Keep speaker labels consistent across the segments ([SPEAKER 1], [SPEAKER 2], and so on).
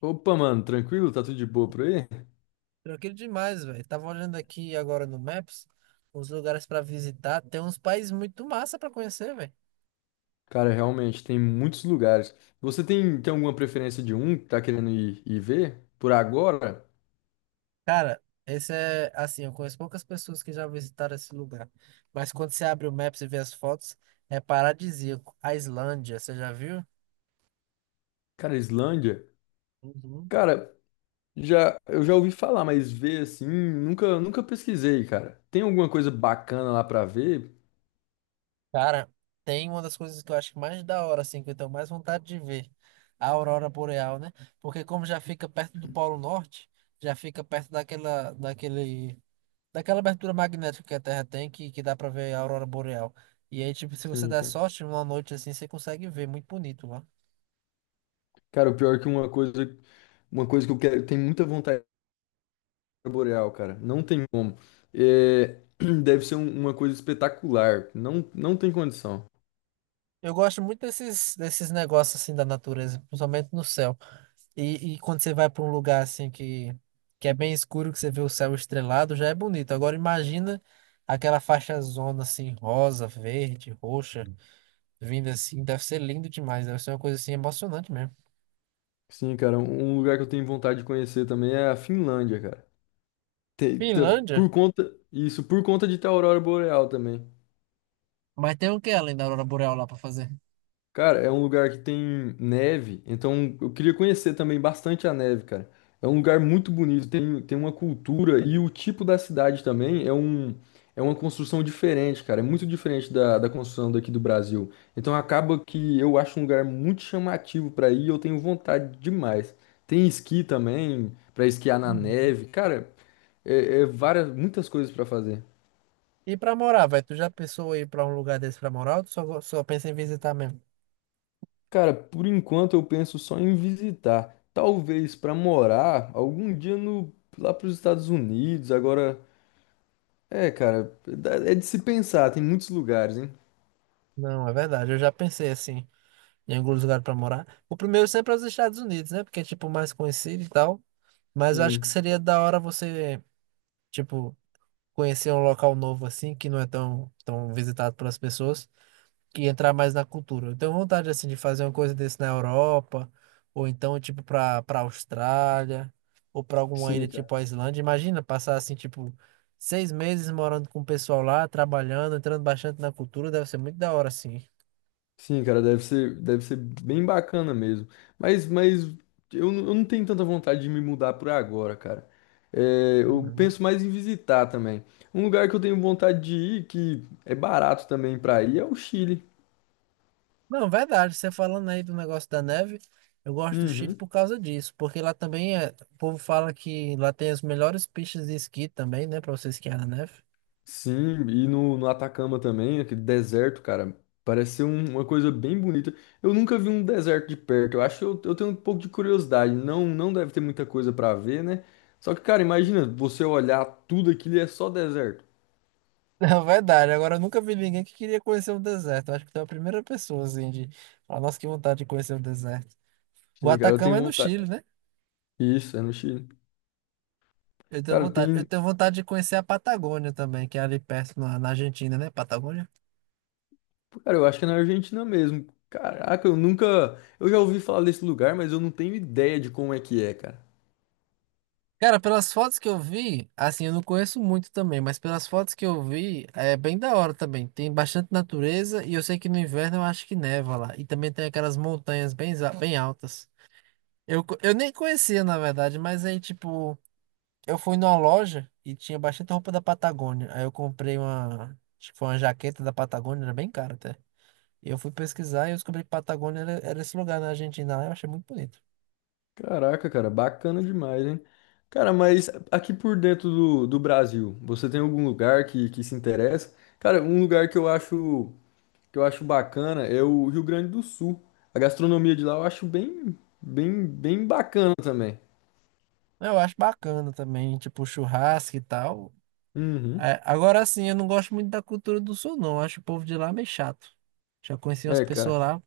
[SPEAKER 1] Opa, mano, tranquilo? Tá tudo de boa por aí?
[SPEAKER 2] Tranquilo demais, velho. Tava olhando aqui agora no Maps os lugares pra visitar. Tem uns países muito massa pra conhecer, velho.
[SPEAKER 1] Cara, realmente, tem muitos lugares. Você tem alguma preferência de um que tá querendo ir ver? Por agora?
[SPEAKER 2] Cara, esse é assim, eu conheço poucas pessoas que já visitaram esse lugar. Mas quando você abre o Maps e vê as fotos, é paradisíaco. A Islândia, você já viu?
[SPEAKER 1] Cara, Islândia?
[SPEAKER 2] Uhum.
[SPEAKER 1] Cara, já, eu já ouvi falar, mas ver assim, nunca, nunca pesquisei, cara. Tem alguma coisa bacana lá pra ver?
[SPEAKER 2] Cara, tem uma das coisas que eu acho que mais da hora, assim, que eu tenho mais vontade de ver, a aurora boreal, né? Porque como já fica perto do Polo Norte, já fica perto daquela abertura magnética que a Terra tem, que dá pra ver a aurora boreal. E aí, tipo, se você
[SPEAKER 1] Sim,
[SPEAKER 2] der
[SPEAKER 1] cara.
[SPEAKER 2] sorte, numa noite assim, você consegue ver, muito bonito lá.
[SPEAKER 1] Cara, o pior é que uma coisa que eu quero, tenho muita vontade de ver boreal, cara. Não tem como. É, deve ser uma coisa espetacular. Não, não tem condição.
[SPEAKER 2] Eu gosto muito desses negócios assim da natureza, principalmente no céu. E quando você vai pra um lugar assim que é bem escuro, que você vê o céu estrelado, já é bonito. Agora imagina aquela faixa zona assim, rosa, verde, roxa, vindo assim, deve ser lindo demais, deve ser uma coisa assim emocionante mesmo.
[SPEAKER 1] Sim, cara, um lugar que eu tenho vontade de conhecer também é a Finlândia, cara. Tem- tá-
[SPEAKER 2] Finlândia?
[SPEAKER 1] por conta, isso, por conta de ter a aurora boreal também.
[SPEAKER 2] Mas tem o que além da aurora boreal lá pra fazer?
[SPEAKER 1] Cara, é um lugar que tem neve, então eu queria conhecer também bastante a neve, cara. É um lugar muito bonito, tem uma cultura e o tipo da cidade também é uma construção diferente, cara. É muito diferente da construção daqui do Brasil. Então acaba que eu acho um lugar muito chamativo pra ir, e eu tenho vontade demais. Tem esqui também, pra esquiar na neve. Cara, é, é várias, muitas coisas para fazer.
[SPEAKER 2] E pra morar, velho, tu já pensou em ir pra um lugar desse pra morar ou tu só, só pensa em visitar mesmo?
[SPEAKER 1] Cara, por enquanto eu penso só em visitar. Talvez para morar algum dia no, lá para os Estados Unidos. Agora, é, cara, é de se pensar. Tem muitos lugares, hein?
[SPEAKER 2] Não, é verdade, eu já pensei assim, em algum lugar pra morar. O primeiro sempre é os Estados Unidos, né? Porque é tipo mais conhecido e tal. Mas eu acho que
[SPEAKER 1] Sim,
[SPEAKER 2] seria da hora você, tipo, conhecer um local novo assim, que não é tão visitado pelas pessoas. E entrar mais na cultura. Eu tenho vontade assim de fazer uma coisa desse na Europa, ou então tipo para Austrália, ou para alguma
[SPEAKER 1] sim,
[SPEAKER 2] ilha
[SPEAKER 1] cara.
[SPEAKER 2] tipo a Islândia. Imagina passar assim tipo 6 meses morando com o pessoal lá, trabalhando, entrando bastante na cultura, deve ser muito da hora assim.
[SPEAKER 1] Sim, cara, deve ser bem bacana mesmo. Mas eu não tenho tanta vontade de me mudar por agora, cara. É, eu
[SPEAKER 2] Uhum.
[SPEAKER 1] penso mais em visitar também. Um lugar que eu tenho vontade de ir, que é barato também para ir, é o Chile.
[SPEAKER 2] Não, verdade, você falando aí do negócio da neve, eu gosto do Chile
[SPEAKER 1] Uhum.
[SPEAKER 2] por causa disso, porque lá também é, o povo fala que lá tem as melhores pistas de esqui também, né, para você esquiar na neve.
[SPEAKER 1] Sim, e no Atacama também, aquele deserto, cara, parece ser uma coisa bem bonita. Eu nunca vi um deserto de perto, eu acho que eu tenho um pouco de curiosidade, não, não deve ter muita coisa pra ver, né? Só que, cara, imagina, você olhar tudo aquilo e é só deserto.
[SPEAKER 2] Na verdade, agora eu nunca vi ninguém que queria conhecer o deserto. Eu acho que tu é a primeira pessoa, assim, de falar, nossa, que vontade de conhecer o deserto. O
[SPEAKER 1] Sim, cara, eu
[SPEAKER 2] Atacama
[SPEAKER 1] tenho
[SPEAKER 2] é no
[SPEAKER 1] vontade.
[SPEAKER 2] Chile, né?
[SPEAKER 1] Isso, é no Chile. Cara,
[SPEAKER 2] Eu
[SPEAKER 1] tem.
[SPEAKER 2] tenho vontade de conhecer a Patagônia também, que é ali perto na Argentina, né? Patagônia.
[SPEAKER 1] Cara, eu acho que é na Argentina mesmo. Caraca, eu nunca. Eu já ouvi falar desse lugar, mas eu não tenho ideia de como é que é, cara.
[SPEAKER 2] Cara, pelas fotos que eu vi, assim, eu não conheço muito também, mas pelas fotos que eu vi, é bem da hora também. Tem bastante natureza e eu sei que no inverno eu acho que neva lá. E também tem aquelas montanhas bem, bem altas. Eu nem conhecia, na verdade, mas aí, tipo. Eu fui numa loja e tinha bastante roupa da Patagônia. Aí eu comprei uma, acho que foi uma jaqueta da Patagônia, era bem cara até. E eu fui pesquisar e eu descobri que Patagônia era esse lugar na Argentina lá. Eu achei muito bonito.
[SPEAKER 1] Caraca, cara, bacana demais, hein? Cara, mas aqui por dentro do Brasil, você tem algum lugar que se interessa? Cara, um lugar que eu acho bacana é o Rio Grande do Sul. A gastronomia de lá eu acho bem bacana também.
[SPEAKER 2] Eu acho bacana também, tipo churrasco e tal.
[SPEAKER 1] Uhum.
[SPEAKER 2] É, agora sim, eu não gosto muito da cultura do sul, não. Eu acho o povo de lá meio chato. Já conheci umas
[SPEAKER 1] É,
[SPEAKER 2] pessoas
[SPEAKER 1] cara,
[SPEAKER 2] lá.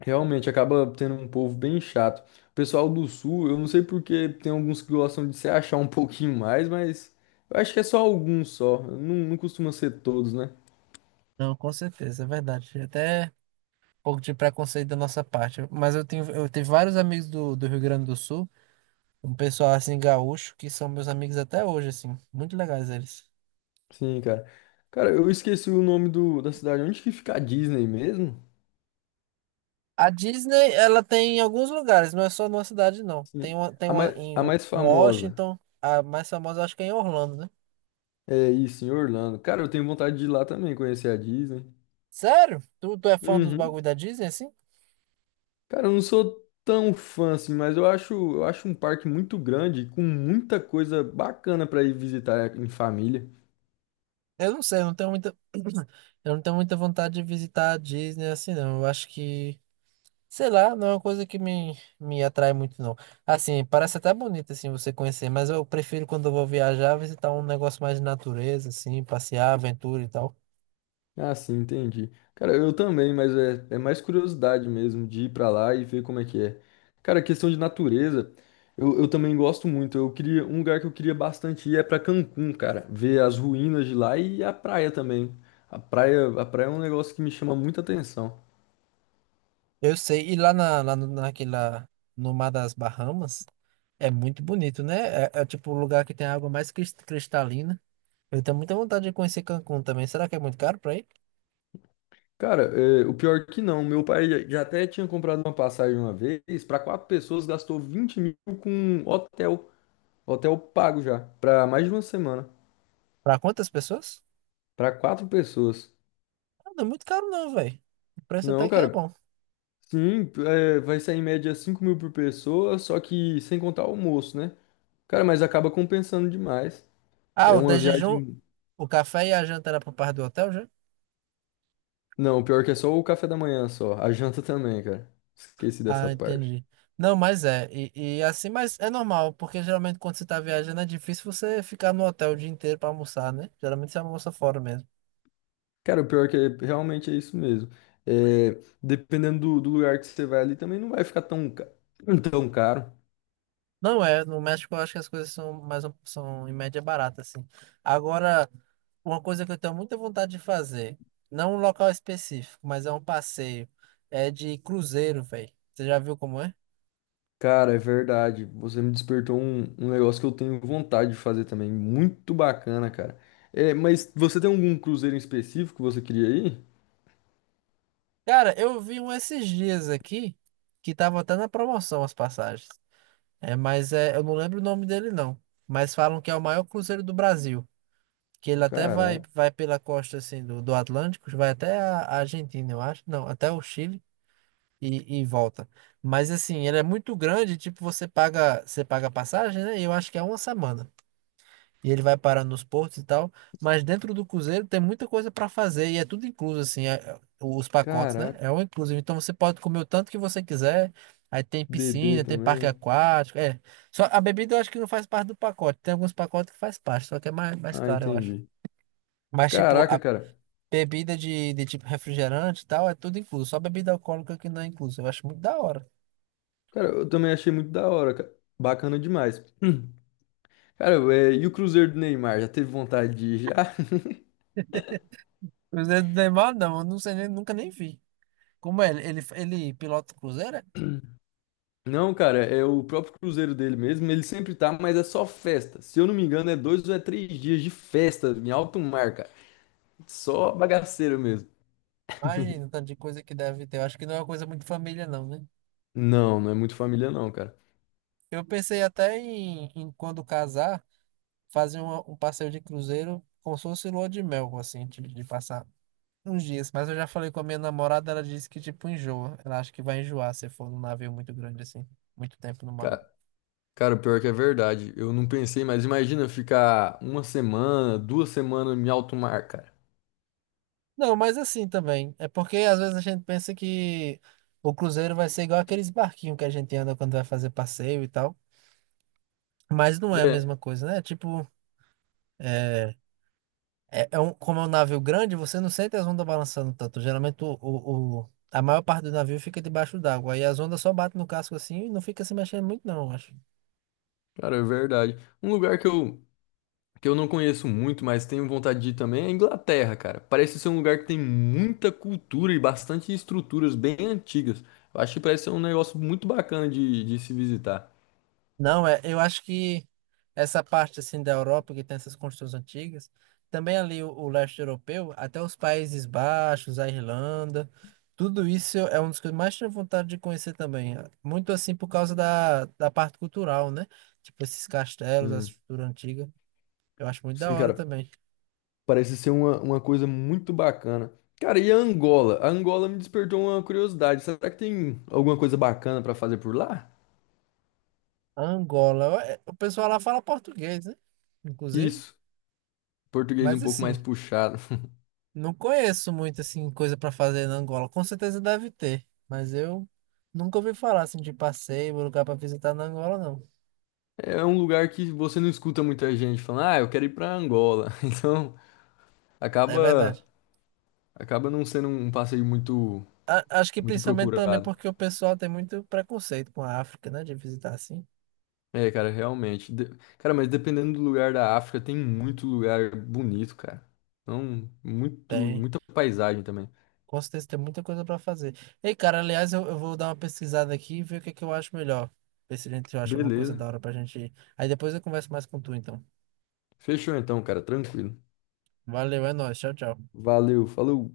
[SPEAKER 1] realmente acaba tendo um povo bem chato. O pessoal do Sul, eu não sei porque tem alguns que gostam de se achar um pouquinho mais, mas eu acho que é só alguns só. Não, não costuma ser todos, né?
[SPEAKER 2] Não, com certeza, é verdade. Até um pouco de preconceito da nossa parte. Mas eu tenho vários amigos do Rio Grande do Sul. Um pessoal assim gaúcho que são meus amigos até hoje, assim. Muito legais eles.
[SPEAKER 1] Sim, cara. Cara, eu esqueci o nome da cidade. Onde que fica a Disney mesmo?
[SPEAKER 2] A Disney, ela tem em alguns lugares, não é só numa cidade, não.
[SPEAKER 1] Sim.
[SPEAKER 2] Tem uma em
[SPEAKER 1] A
[SPEAKER 2] um
[SPEAKER 1] mais famosa.
[SPEAKER 2] Washington, a mais famosa acho que é em Orlando, né?
[SPEAKER 1] É isso, em Orlando. Cara, eu tenho vontade de ir lá também, conhecer a Disney.
[SPEAKER 2] Sério? Tu, tu é fã dos
[SPEAKER 1] Uhum.
[SPEAKER 2] bagulho da Disney, assim?
[SPEAKER 1] Cara, eu não sou tão fã assim, mas eu acho um parque muito grande, com muita coisa bacana pra ir visitar em família.
[SPEAKER 2] Eu não sei, eu não tenho muita. Eu não tenho muita vontade de visitar a Disney assim, não. Eu acho que. Sei lá, não é uma coisa que me atrai muito, não. Assim, parece até bonito, assim, você conhecer, mas eu prefiro quando eu vou viajar, visitar um negócio mais de natureza, assim, passear, aventura e tal.
[SPEAKER 1] Ah, sim, entendi. Cara, eu também, mas é, é mais curiosidade mesmo de ir pra lá e ver como é que é. Cara, questão de natureza, eu também gosto muito. Eu queria, um lugar que eu queria bastante ir é pra Cancún, cara. Ver as ruínas de lá e a praia também. A praia é um negócio que me chama muita atenção.
[SPEAKER 2] Eu sei, e lá, na, lá no- naquela, no Mar das Bahamas, é muito bonito, né? É, é tipo o lugar que tem a água mais cristalina. Eu tenho muita vontade de conhecer Cancún também. Será que é muito caro pra ir?
[SPEAKER 1] Cara, é, o pior que não, meu pai já até tinha comprado uma passagem uma vez, pra quatro pessoas, gastou 20.000 com um hotel, hotel pago já, pra mais de uma semana,
[SPEAKER 2] Pra quantas pessoas?
[SPEAKER 1] pra quatro pessoas.
[SPEAKER 2] Ah, não é muito caro não, velho. O preço até
[SPEAKER 1] Não,
[SPEAKER 2] que é
[SPEAKER 1] cara,
[SPEAKER 2] bom.
[SPEAKER 1] sim, é, vai sair em média 5.000 por pessoa, só que sem contar o almoço, né? Cara, mas acaba compensando demais.
[SPEAKER 2] Ah,
[SPEAKER 1] É
[SPEAKER 2] o de
[SPEAKER 1] uma
[SPEAKER 2] jejum,
[SPEAKER 1] viagem.
[SPEAKER 2] o café e a janta era por parte do hotel já?
[SPEAKER 1] Não, o pior que é só o café da manhã só. A janta também, cara. Esqueci dessa
[SPEAKER 2] Ah,
[SPEAKER 1] parte.
[SPEAKER 2] entendi. Não, mas é. E assim, mas é normal, porque geralmente quando você tá viajando é difícil você ficar no hotel o dia inteiro pra almoçar, né? Geralmente você almoça fora mesmo.
[SPEAKER 1] Cara, o pior que é, realmente é isso mesmo. É, dependendo do lugar que você vai ali, também não vai ficar tão, tão caro.
[SPEAKER 2] Não, é, no México eu acho que as coisas são mais são em média barata, assim. Agora, uma coisa que eu tenho muita vontade de fazer, não um local específico, mas é um passeio, é de cruzeiro, velho. Você já viu como é?
[SPEAKER 1] Cara, é verdade. Você me despertou um negócio que eu tenho vontade de fazer também. Muito bacana, cara. É, mas você tem algum cruzeiro em específico que você queria ir?
[SPEAKER 2] Cara, eu vi um esses dias aqui que tava até na promoção as passagens. É, mas é, eu não lembro o nome dele não, mas falam que é o maior cruzeiro do Brasil, que ele até vai
[SPEAKER 1] Caraca,
[SPEAKER 2] vai pela costa assim do Atlântico, vai até a Argentina, eu acho. Não, até o Chile. E volta. Mas assim, ele é muito grande, tipo, você paga a passagem, né? E eu acho que é uma semana. E ele vai parar nos portos e tal, mas dentro do cruzeiro tem muita coisa para fazer e é tudo incluso assim, os pacotes, né?
[SPEAKER 1] caraca,
[SPEAKER 2] É um inclusive. Então você pode comer o tanto que você quiser. Aí tem
[SPEAKER 1] bebê
[SPEAKER 2] piscina, tem parque
[SPEAKER 1] também.
[SPEAKER 2] aquático, é. Só a bebida eu acho que não faz parte do pacote. Tem alguns pacotes que faz parte, só que é mais
[SPEAKER 1] Ah,
[SPEAKER 2] caro, eu acho.
[SPEAKER 1] entendi.
[SPEAKER 2] Mas tipo,
[SPEAKER 1] Caraca,
[SPEAKER 2] a
[SPEAKER 1] cara.
[SPEAKER 2] bebida de tipo refrigerante e tal, é tudo incluso. Só bebida alcoólica que não é incluso. Eu acho muito da hora.
[SPEAKER 1] Cara, eu também achei muito da hora, cara. Bacana demais. Hum. Cara, é, e o Cruzeiro do Neymar? Já teve vontade de ir já?
[SPEAKER 2] Cruzeiro do Neymar, não. Eu não sei, nem, nunca nem vi. Como é? Ele pilota o Cruzeiro? É?
[SPEAKER 1] Não, cara, é o próprio Cruzeiro dele mesmo. Ele sempre tá, mas é só festa. Se eu não me engano, é dois ou é três dias de festa em alto mar, cara. Só bagaceiro mesmo.
[SPEAKER 2] Imagina, o tanto de coisa que deve ter. Eu acho que não é uma coisa muito família, não, né?
[SPEAKER 1] Não, não é muito família, não, cara.
[SPEAKER 2] Eu pensei até em quando casar, fazer um passeio de cruzeiro como se fosse lua de mel, assim, de passar uns dias. Mas eu já falei com a minha namorada, ela disse que, tipo, enjoa. Ela acha que vai enjoar se for num navio muito grande, assim, muito tempo no mar.
[SPEAKER 1] Ca- Cara, pior que é verdade. Eu não pensei, mas imagina ficar uma semana, duas semanas em alto mar, cara.
[SPEAKER 2] Não, mas assim também. É porque às vezes a gente pensa que o cruzeiro vai ser igual aqueles barquinhos que a gente anda quando vai fazer passeio e tal. Mas não é a
[SPEAKER 1] É,
[SPEAKER 2] mesma coisa, né? Tipo, é, é um, como é um navio grande, você não sente as ondas balançando tanto. Geralmente a maior parte do navio fica debaixo d'água. Aí as ondas só batem no casco assim e não fica se mexendo muito, não, eu acho.
[SPEAKER 1] cara, é verdade. Um lugar que que eu não conheço muito, mas tenho vontade de ir também é a Inglaterra, cara. Parece ser um lugar que tem muita cultura e bastante estruturas bem antigas. Eu acho que parece ser um negócio muito bacana de se visitar.
[SPEAKER 2] Não, é, eu acho que essa parte assim da Europa que tem essas construções antigas, também ali o leste europeu, até os Países Baixos, a Irlanda, tudo isso é uma das coisas que eu mais tenho vontade de conhecer também. Muito assim por causa da parte cultural, né? Tipo esses castelos, a
[SPEAKER 1] Sim,
[SPEAKER 2] estrutura antiga, eu acho muito da
[SPEAKER 1] sim,
[SPEAKER 2] hora
[SPEAKER 1] cara,
[SPEAKER 2] também.
[SPEAKER 1] parece ser uma coisa muito bacana. Cara, e a Angola? A Angola me despertou uma curiosidade. Será que tem alguma coisa bacana pra fazer por lá?
[SPEAKER 2] Angola, é, o pessoal lá fala português, né? Inclusive,
[SPEAKER 1] Isso, português um
[SPEAKER 2] mas
[SPEAKER 1] pouco mais
[SPEAKER 2] assim,
[SPEAKER 1] puxado.
[SPEAKER 2] não conheço muito assim coisa pra fazer na Angola. Com certeza deve ter, mas eu nunca ouvi falar assim de passeio, lugar pra visitar na Angola, não.
[SPEAKER 1] É é um lugar que você não escuta muita gente falando, ah, eu quero ir pra Angola. Então,
[SPEAKER 2] É
[SPEAKER 1] acaba
[SPEAKER 2] verdade.
[SPEAKER 1] não sendo um passeio
[SPEAKER 2] A- acho que
[SPEAKER 1] muito
[SPEAKER 2] principalmente também
[SPEAKER 1] procurado.
[SPEAKER 2] porque o pessoal tem muito preconceito com a África, né, de visitar assim.
[SPEAKER 1] É, cara, realmente. De- Cara, mas dependendo do lugar da África, tem muito lugar bonito, cara. Então, muito
[SPEAKER 2] Tem.
[SPEAKER 1] muita paisagem também.
[SPEAKER 2] Com certeza tem muita coisa pra fazer. Ei, cara, aliás, eu vou dar uma pesquisada aqui e ver o que é que eu acho melhor. Ver se a gente acha alguma coisa
[SPEAKER 1] Beleza.
[SPEAKER 2] da hora pra gente ir. Aí depois eu converso mais com tu, então.
[SPEAKER 1] Fechou então, cara, tranquilo.
[SPEAKER 2] Valeu, é nóis. Tchau, tchau.
[SPEAKER 1] Valeu, falou.